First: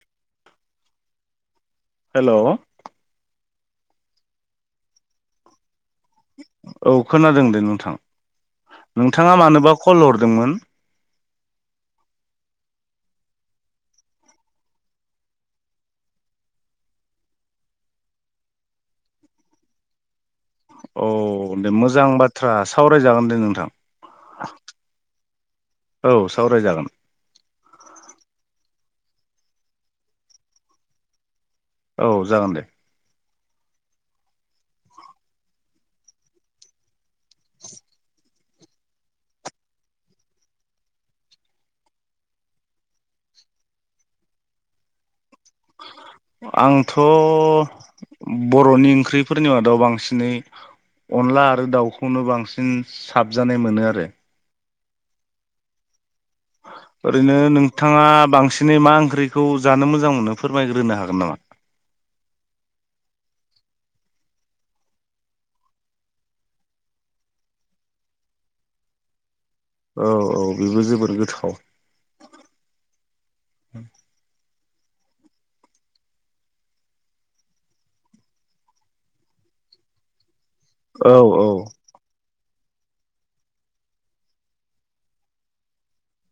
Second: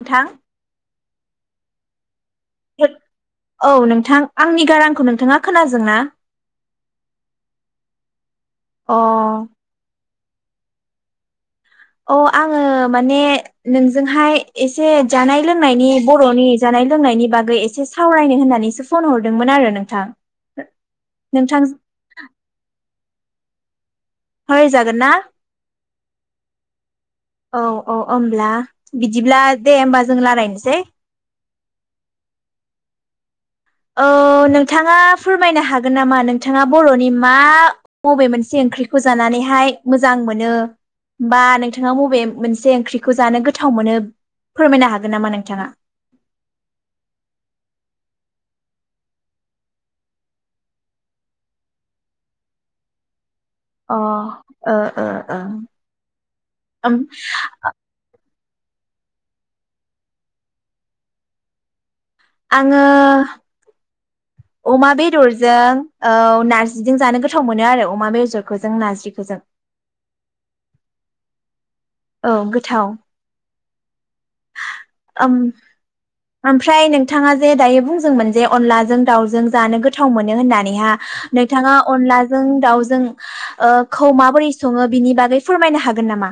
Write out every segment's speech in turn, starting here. नोथां। हेल' औ नोंथां आंनि गारांखौ नोंथाङा खोनाजोंना। औ खोनादों दे नोंथां अ नोंथाङा मानोबा कल हर। [unintelligible] अ आङो माने नोंजोंहाय एसे जानाय लोंनायनि बर'नि जानाय लोंनायनि बागै एसे सावरायनो होननानैसो फन हरदोंमोन आरो नोंथां। औ नोंथां दे मोजां बाथ्रा साव [unintelligible] रायजागोन दे नोंथां। सावरायजागोन ना [unintelligible] औ सावरायजागोन औ औ ओमब्ला बिदिब्ला दे होमबा जों लारायनोसै। औ जागोन दे। ओ नोंथाङा फोरमायनो हागोन नामा नोंथाङा बर'नि। मा बबे मोनसे। [unintelligible] ओंख्रिखौ जानानैहाय मोजां मोनो बा नोंथाङा बबे मोनसे ओंख्रिखौ जानो गोथाव मोनो फोरमायनो हागोन नामा नों। आंथ' [unintelligible] बर'नि ओंख्रिफोरनि मादाव बांसिनै अनला आरो दाउखौनो बांसिन। हाबजानाय मोनो अ आरो। ओ ओ ओ। ओम ओरैनो नोंथाङा बांसिन। [unintelligible] मा ओंख्रिखौ जानो मोजां मोनो फोरमायग्रोनो हागोन नामा। आङो अमा बेदरजों औ नारजिजों जानो गोथाव मोनो आरो अमा बेजरखौजों नारजिखौ जों। औ औ बेबो जोबोर गोथाव। औ गोथाव [unintelligible] [inaudible] ओम ओमफ्राय नोंथाङा जे दायो बुंदोंमोन जे अनलाजों दाउजों जानो गोथाव मोनो होननानै। नेहा औ औ नोंथाङा अनलाजों। दाउ जों खौ माबोरै सङो बिनि बागै फोरमायनो हागोन नामा?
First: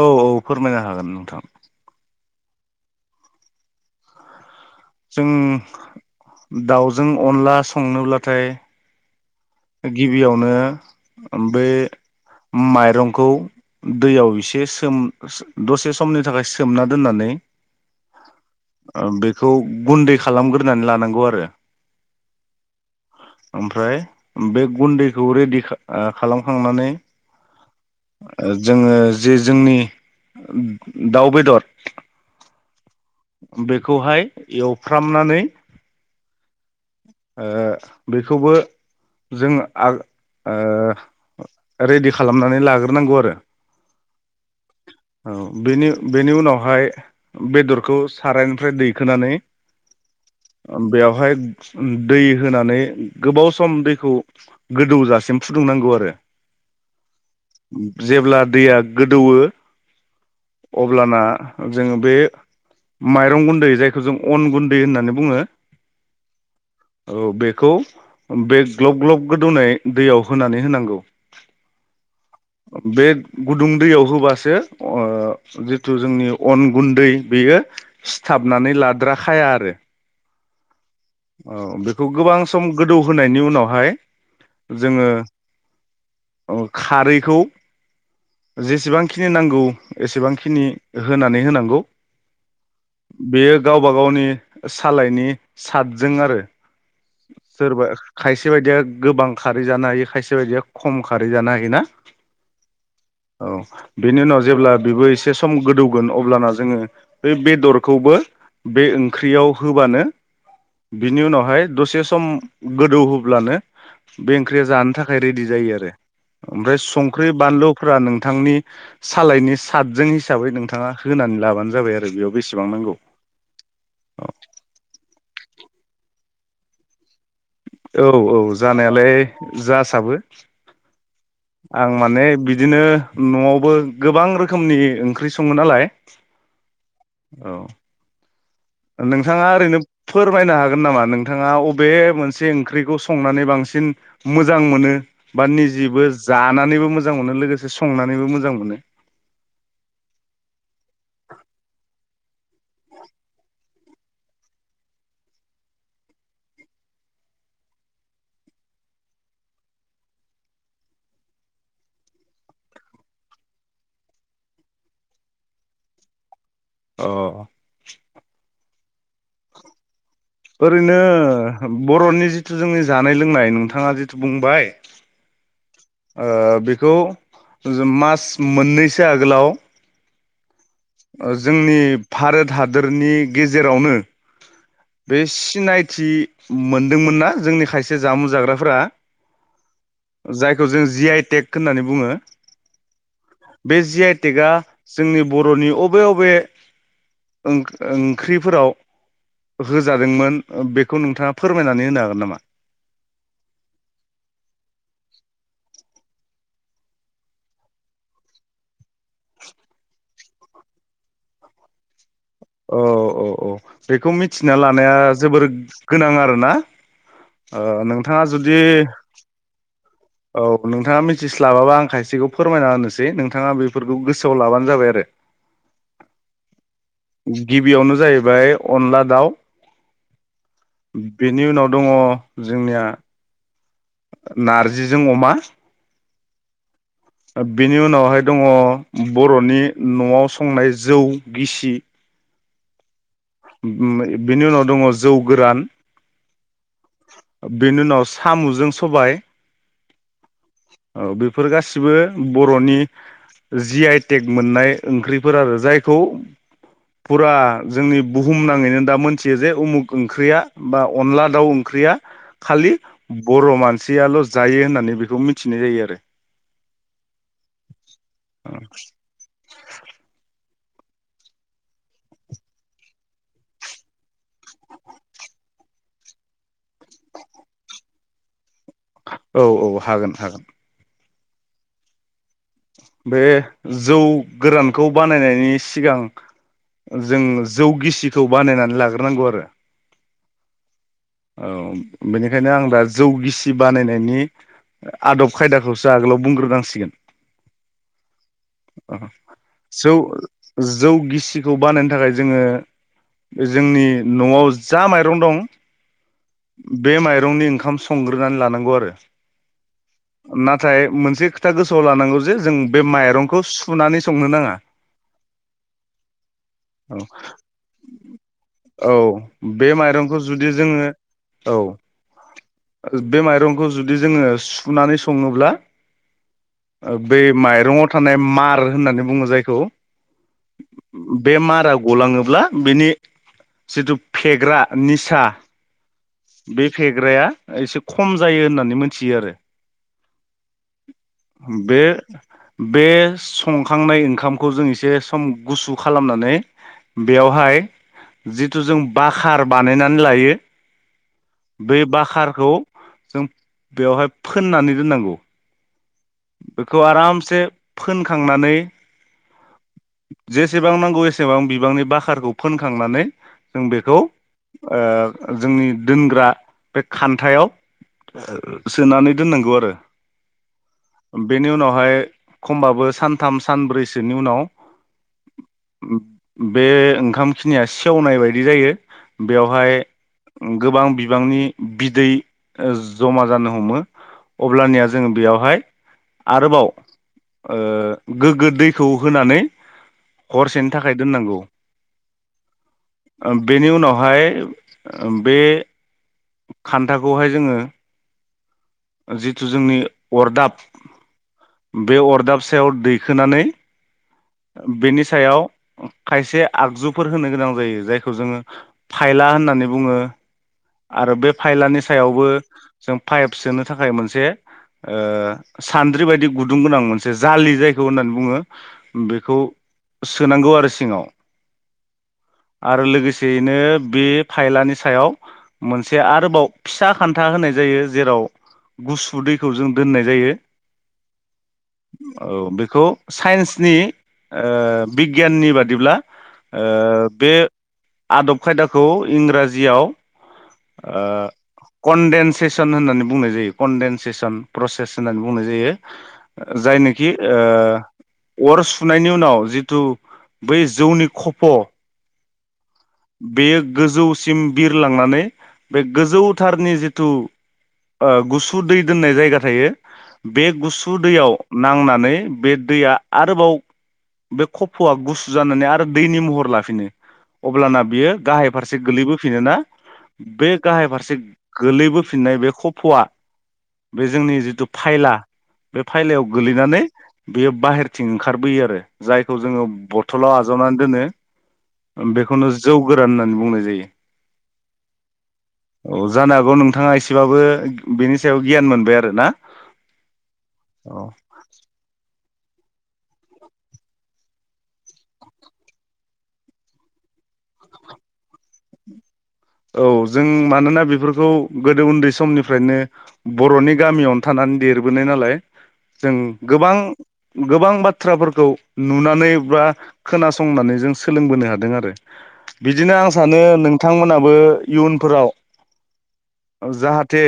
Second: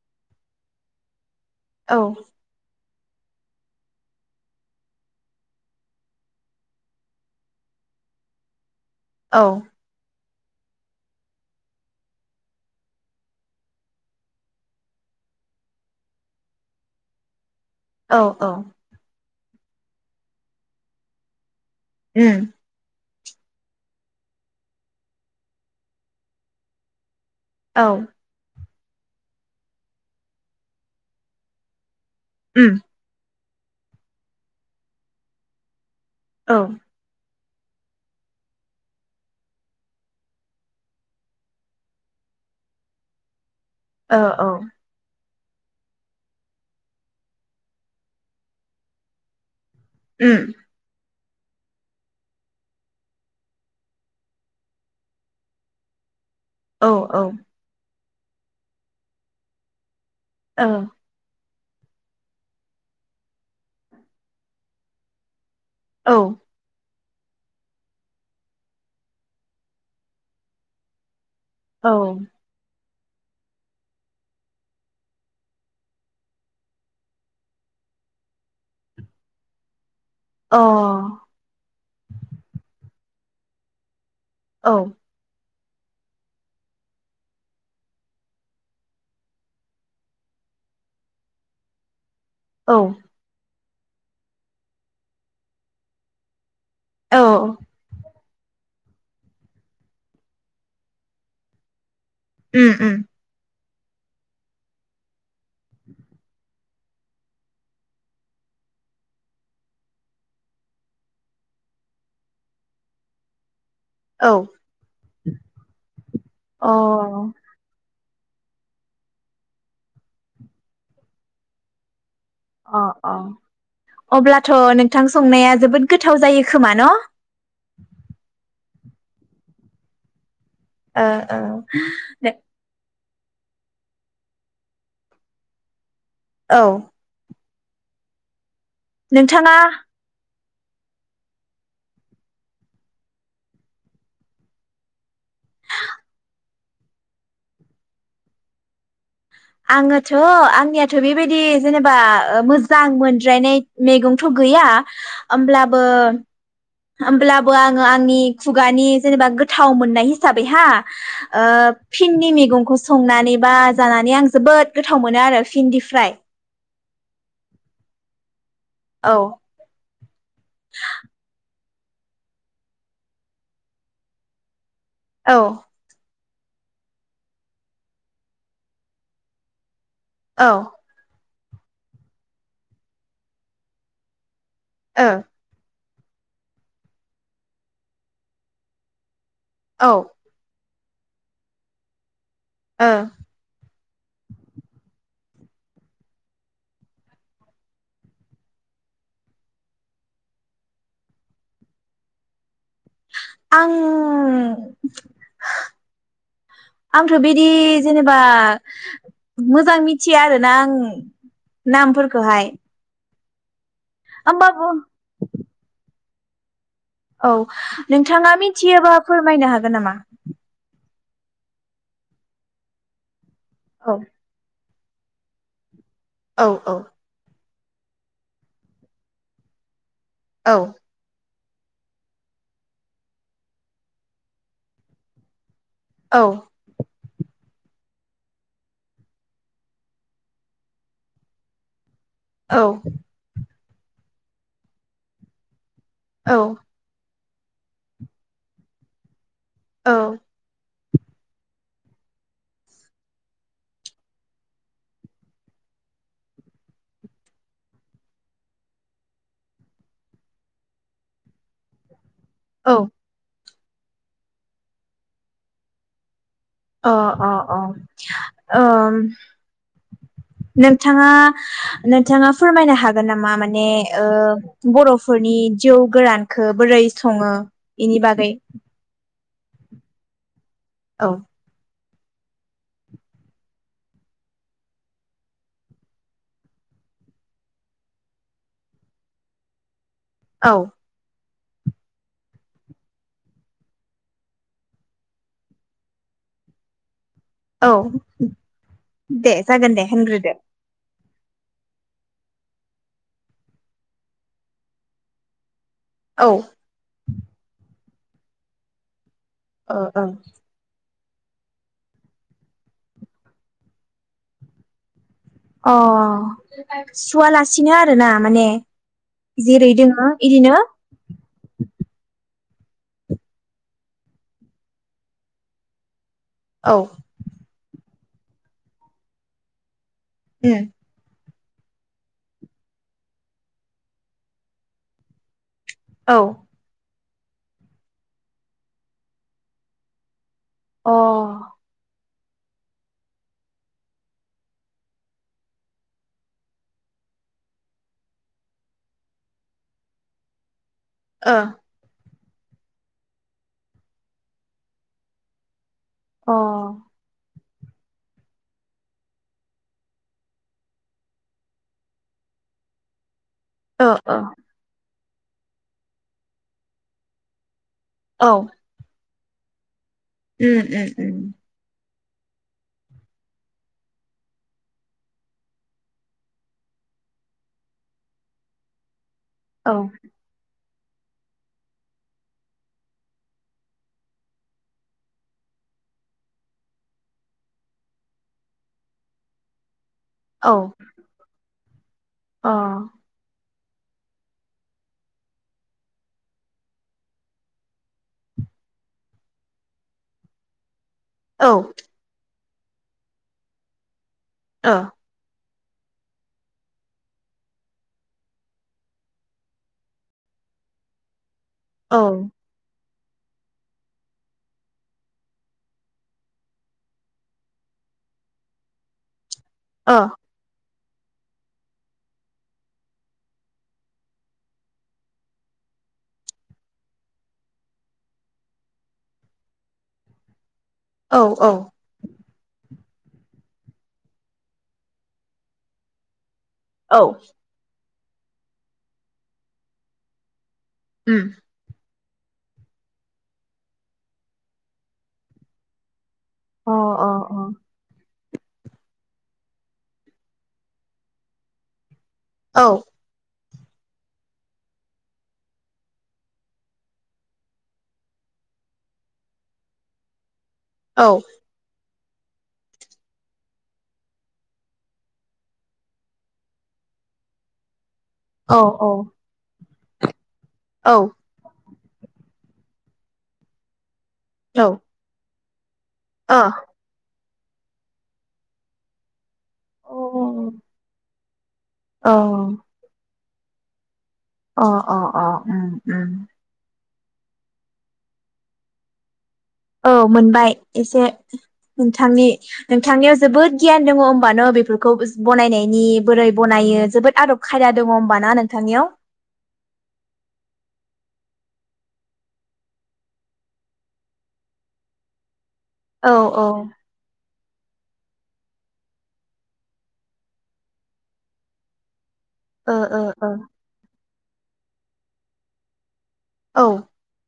औ औ फोरमायनो हागोन नोंथां। औ। जों दाउजों अनला संनोब्लाथाय। औ। बेयावनो बे माइरंखौ दैयाव एसे सोम दसे समनि थाखाय सोमना दोननानै। औ औ खौ गुन्दै खालामग्रोनानै लानांगौ आरो ओम ओमफ्राय बे गुन्दैखौ रेडि खा आ खालामखांनानै औ जोङो जे जोंनि दाउ बेदर उम बेखौहाय एवफ्रामनानै औ ओ बेखौबो जों आ ओ रेडि खालामनानै लाग्रोनांगौ आरो ओ औ औ बेनि बेनि उनावहाय बेदर खौ सारायनिफ्राय दैखोनानै उम बेयाव हाय दै होनानै गोबाव सम दैखौ गोदौजासिम फुदुंनांगौ आरो औ औ जेब्ला दैया गोदौवो अब्लाना जोङो बे माइरं गुन्दै जायखौ जों अन गुन्दै होननानै बुङो। औ औ बेखौ बे ग्लब ग्लब गोदौनाय दैयाव होनानै होनांगौ। औ बे गुदुं दैयाव होबासो ओ जिथु जोंनि अन गुन्दै बेयो सिथाबनानै लाद्राखाया आरो अ औ बेखौ गोबां सम गोदौहोनायनि उनावहाय अ औ जोङो ओ खारैखौ जेसेबांखिनि नांगौ एसेबांखिनि होनानै होनांगौ। औ बेयो गावबा गावनि सालायनि सादजों आरो औ सोरबा खायसे बायदिया गोबां खारै जानो हायो खायसे बायदिया खम खारै जानो हायो ना। उम उम। औ बेनि उनाव जेब्ला बेबो एसे सम गोदौगोन अब्लाना जोङो बे बेदरखौबो बे ओंख्रियाव होबानो बिनि उनावहाय दसे सम गोदौहोब्लानो औ बे ओंख्रिया जानो थाखाय रेडि जायो आरो अ ओमफ्राय संख्रि बानलुफोरा नों थांनि सालायनि सादजों हिसाबै नोंथाङा होनानै लाबानो जाबाय आरो बेयाव बेसेबां अ नांगौ अ अब्लाथ' नोंथां संनाया जोबोद गोथाव जायो खोमा न' औ औ। जानायालाय जासाबो। आं माने बिदिनो न'आवबो गोबां रोखोमनि ओंख्रि सङो नालाय औ। औ। नोंथाङा ओरैनो फोर फोरमायनो हागोन नामा नोंथाङा अबे मोनसे ओंख्रिखौ संनानै बांसिन मोजां मोनो बा निजेबो जानानैबो मोजां मोनो लोगोसे संनानैबो मोजां मोनो। आङोथ' आंनियाथ' बेबायदि जेनेबा ओ मोजां मोनद्रायनाय मेगंथ' गैया ओमब्लाबो होमब्लाबो आङो आंनि खुगानि जेनेबा गोथाव मोननाय हिसाबै हो फिन्डि मेगंखौ संनानै बा जानानै आं जोबोद गोथाव मोनो आरो फिन्डि फ्राय। अ औ ओरैनो बर'नि जिथु जोंनि जानाय लोंनाय नोंथाङा जिथु बुंबाय औ ओ बेखौ जो मास मोननैसो आगोलाव औ ओ जोंनि भारत हादरनि गेजेरावनो बे औ सिनायथ थि मोनदोंमोनना जोंनि खायसे जामुं जाग्राफोरा औ। खौ जों जि आइ टेक होननानै बुङो। ओ बे जि आइटेकआ जोंनि बर'नि अबे अबे ओं ओंख्रिफोराव होजादोंमोन बेखौ नोंथाङा फोरमायनानै होनो हागोन नामा? आं आंथ' बिदि जेनेबा मोजां मिथ मिथिया आरोना आं नामफोर अ अ अ बेखौ मिथिना होमबाबो लानाया जोबोर गोनां आरोना औ ओ नोंथाङा जुदि मिथियोबा फोरमायनो हागोन नामा? थिस्लाबा बा आं खायसेखौ फोरमायना होनोसै नोंथ नोंथाङा बेफोरखौ औ गोसोआव लाबानो जाबाय ओ औ औ गिबियावनो जाहैबाय अनला दाउ। औ। बेनि उनाव दङ जोंनिया नार्जिजों अमा। औ। बिनि उनावहाय दङ बर'नि न'आव संनाय जौ गिसि। औ। उम उम बिनि उनाव दङ जौ गोरान। औ। बेनि उनाव साम'जों सबाइ। औ। औ बेफोर गासिबो बर'नि जि आइ टेक मोननाय ओंख्रिफोर आरो जायखौ फुरा जोंनिब बुहुम नाङैनो दा मोनथियो जे उमुख ओंख्रिया बा अनला दाउ ओंख्रिया खालि औ बर' मान सियाल' जायो होननानै बेखौ मिथिनाय जायो आरो। अ अ अ ओम। नोंथाङा नोंथाङा फोरमायनो हागोन नामा माने ओ बर'फोरनि जौ गोरानखो बोरै सङो बेनि बागै? औ औ हागोन हागोन। औ। बे जौ गोरानखौ बानायनायनि सिगां जों जौ गिसिखौ बानायनानै लाग्रोनांगौ आरो। औ। औ बेनिखायनो आं दा जौ गिसि बानायनायनि आदब खायदाखौसो आगोलाव बुंग्रोनांसिगोन। औ दे जागोन दे होनग्रोदो। सिखौ बानायनो थाखाय जोङो जोंनि न'आव जा माइरं दं औ बे माइरंनि ओंखाम स संग्रोनानै लानांगौ आरो। ओ ओं नाथाय मोन जे खोथा गोसोआव लानांगौ जे जों। बे माइरंखौ सुनानै संनो नाङा। अ औ सुवालासिनो आरो ना माने औ बे जेरै दोङो माइरंखौ जुदि इदिनो। ओ बे माइरंखौ जुदि जोङो सुनानै सङोब्ला। औ ओ बे माइब रंआव थानाय मार होननानै बुङो जायखौ। उम बे मारा गलाङोब्ला बिनि जिथु फेग्रा निसा। औ बे फे ग्राया एसे खम जायो होननानै मोनथियो आरो। अ ओ बे बे संखांनाय ओंखामखौ जों एसे सम गुसु खालामनानै बेयावहाय जिथु जों बाखार बानायनानै लायो अ बे बाखार खौ जों बेवहाय फोननानै दोननांगौ। बेखौ आरामसे फोनखांनानै जेसेबां नांगौ एसेबां बिबांनि बाखारखौ फोनखांनानै जों ओ बेखौ ओ जोंनि दोनग्रा बे खान्थायाव औ ओ सोनानै दोननांगौ आरो। उम उम उम बेनि उनावहाय खमबाबो सानथाम सानब्रैसोनि उनाव बे ओंखाम खिनिया सेवनाय बायदि जायो। औ बेवहाय गोबां बिबांनि बिदै जमा जानो हमो, अब्लानिया जोङो बेयावहाय आरोबाव ओ गोग्गो दैखौ होनानै औ हरसेनि थाखाय दोननांगौ। अ। बेनि उनावहाय ओ बे खान्थाखौहाय जोङो जिथु जोंनि अरदाब औ ओ बे अरदाब सायाव दैखोनानै औ बेनि सायाव खायसे आगजुफोर होनो गोनां जायो। जायखौ जोङो फायला होननानै बुङो। आरो बे फाइलानि ओ सायावबो जों फाइभसोनो थाखाय मोनसे ओ सान्द्रि बायदि गुदुं गोनां मोनसे जालि जायखौ होननानै बुङो बेखौ सोनांगौ आरो सिङाव। आरो लोगोसेयैनो बे फाइलानि सायाव मोनसे आरोबाव फिसा खान्था होनाय जायो जेराव गुसु दैखौ जों दोननाय जायो। औ औ बेखौ साइन्सनि ओ बिगियाननि बादिब्ला ओ औ बे आदब खायदाखौ इंराजियाव ओ उम कन्डेनसेसन होननानै बुंनाय जायो कन्देनसेसन फ्रसेस होननानै बुंनाय जायो। ओ अ जायनोखि ओ अर सुनायनि उनाव जिथु बै जौनि खफ' औ। बेयो गोजौसिम बिरलांनानै बे गोजौथारनि जिथु। ओ गुसु दै दोननाय जायगा थायो। बे गुसु औ दैयाव नांनानै। बे दैया आरोबाव बे खफ'आ गुसु जानानै आरो दैनि महर लाफिनो अब्लाना बियो। गाहाय औ फारसे गोलैबोफिनोना? बे गाहाय औ ओ फारसे गोलैबोफिननाय बे। फवा। बे जोंनि औ जिथु फायला। बे फायलायाव अ गोलैनानै। बेयो बाहेरथिं ओंखारबोयो आरो जाय। खौ जोङो बथलाव उम आजावनानै दोनो ओबेखौनो जौ गोरान होननानै बुंनाय जायो। अ अ अ ओम ओम। बाबो बिनि सायाव गियान मोनबाय आरो ना? औ मोनबाय एसे औ नोंथांनि। नोंथांनियाव जोबोद गियान दङ होमबा न' बेफोरखौ बनायनायनि बोरै बनायो जोबोद आदब खायदा दङ होमबा ना नोंथांनियाव? औ जों मानोना बेफोरखौ गोदो उन्दै समनिफ्रायनो बर'नि गामियावनो थानानै देरबोनाय नालाय। औ जों औ गोबां। गोबां बाथ्राफोरखौ नुनानै बा खोनासंनानै जों सोलोंबोनो हादों आरो। ओ बिदिनो आं सानो नोंथांमोना। बो इयुनफोराव। ओ जाहाथे।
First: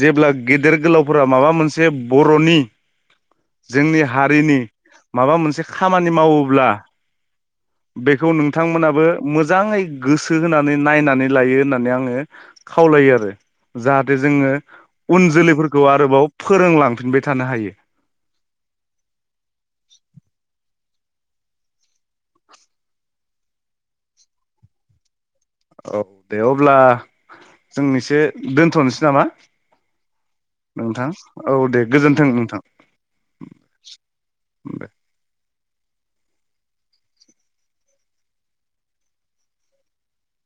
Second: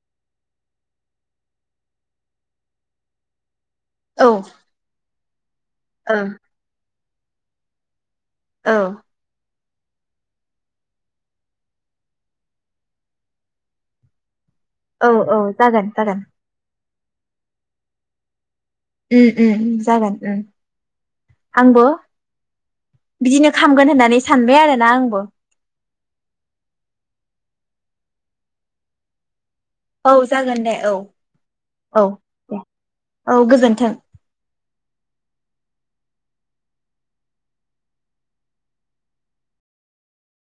जेब्ला गेदेर गोलावफोरा माबा मोनसे बर'नि। जोंनि ओ औ हारिनि। माबा मोनसे। खामानि मावोब्ला। बेखौ ओ नोंथांमोनाबो मोज जाङै गोसो होनानै नायना नानै आङो खावलायो आरो जाहाथे जोङो औ उन औ जोलैफोरखौ जागोन जागोन आरोबाव फोरोंलां फिनबाय थानो हायो। उ उ जागोन उम। आंबो बिदिनो खामगोन होननानै सानबाय आरोना आंबो। औ दे अब्ला जों एसे दोनथ'नोसै नामा? औ जागोन दे औ नोंथां औ दे औ गोजोन्थों नोंथां दे औ गोजोन्थों। उम दे।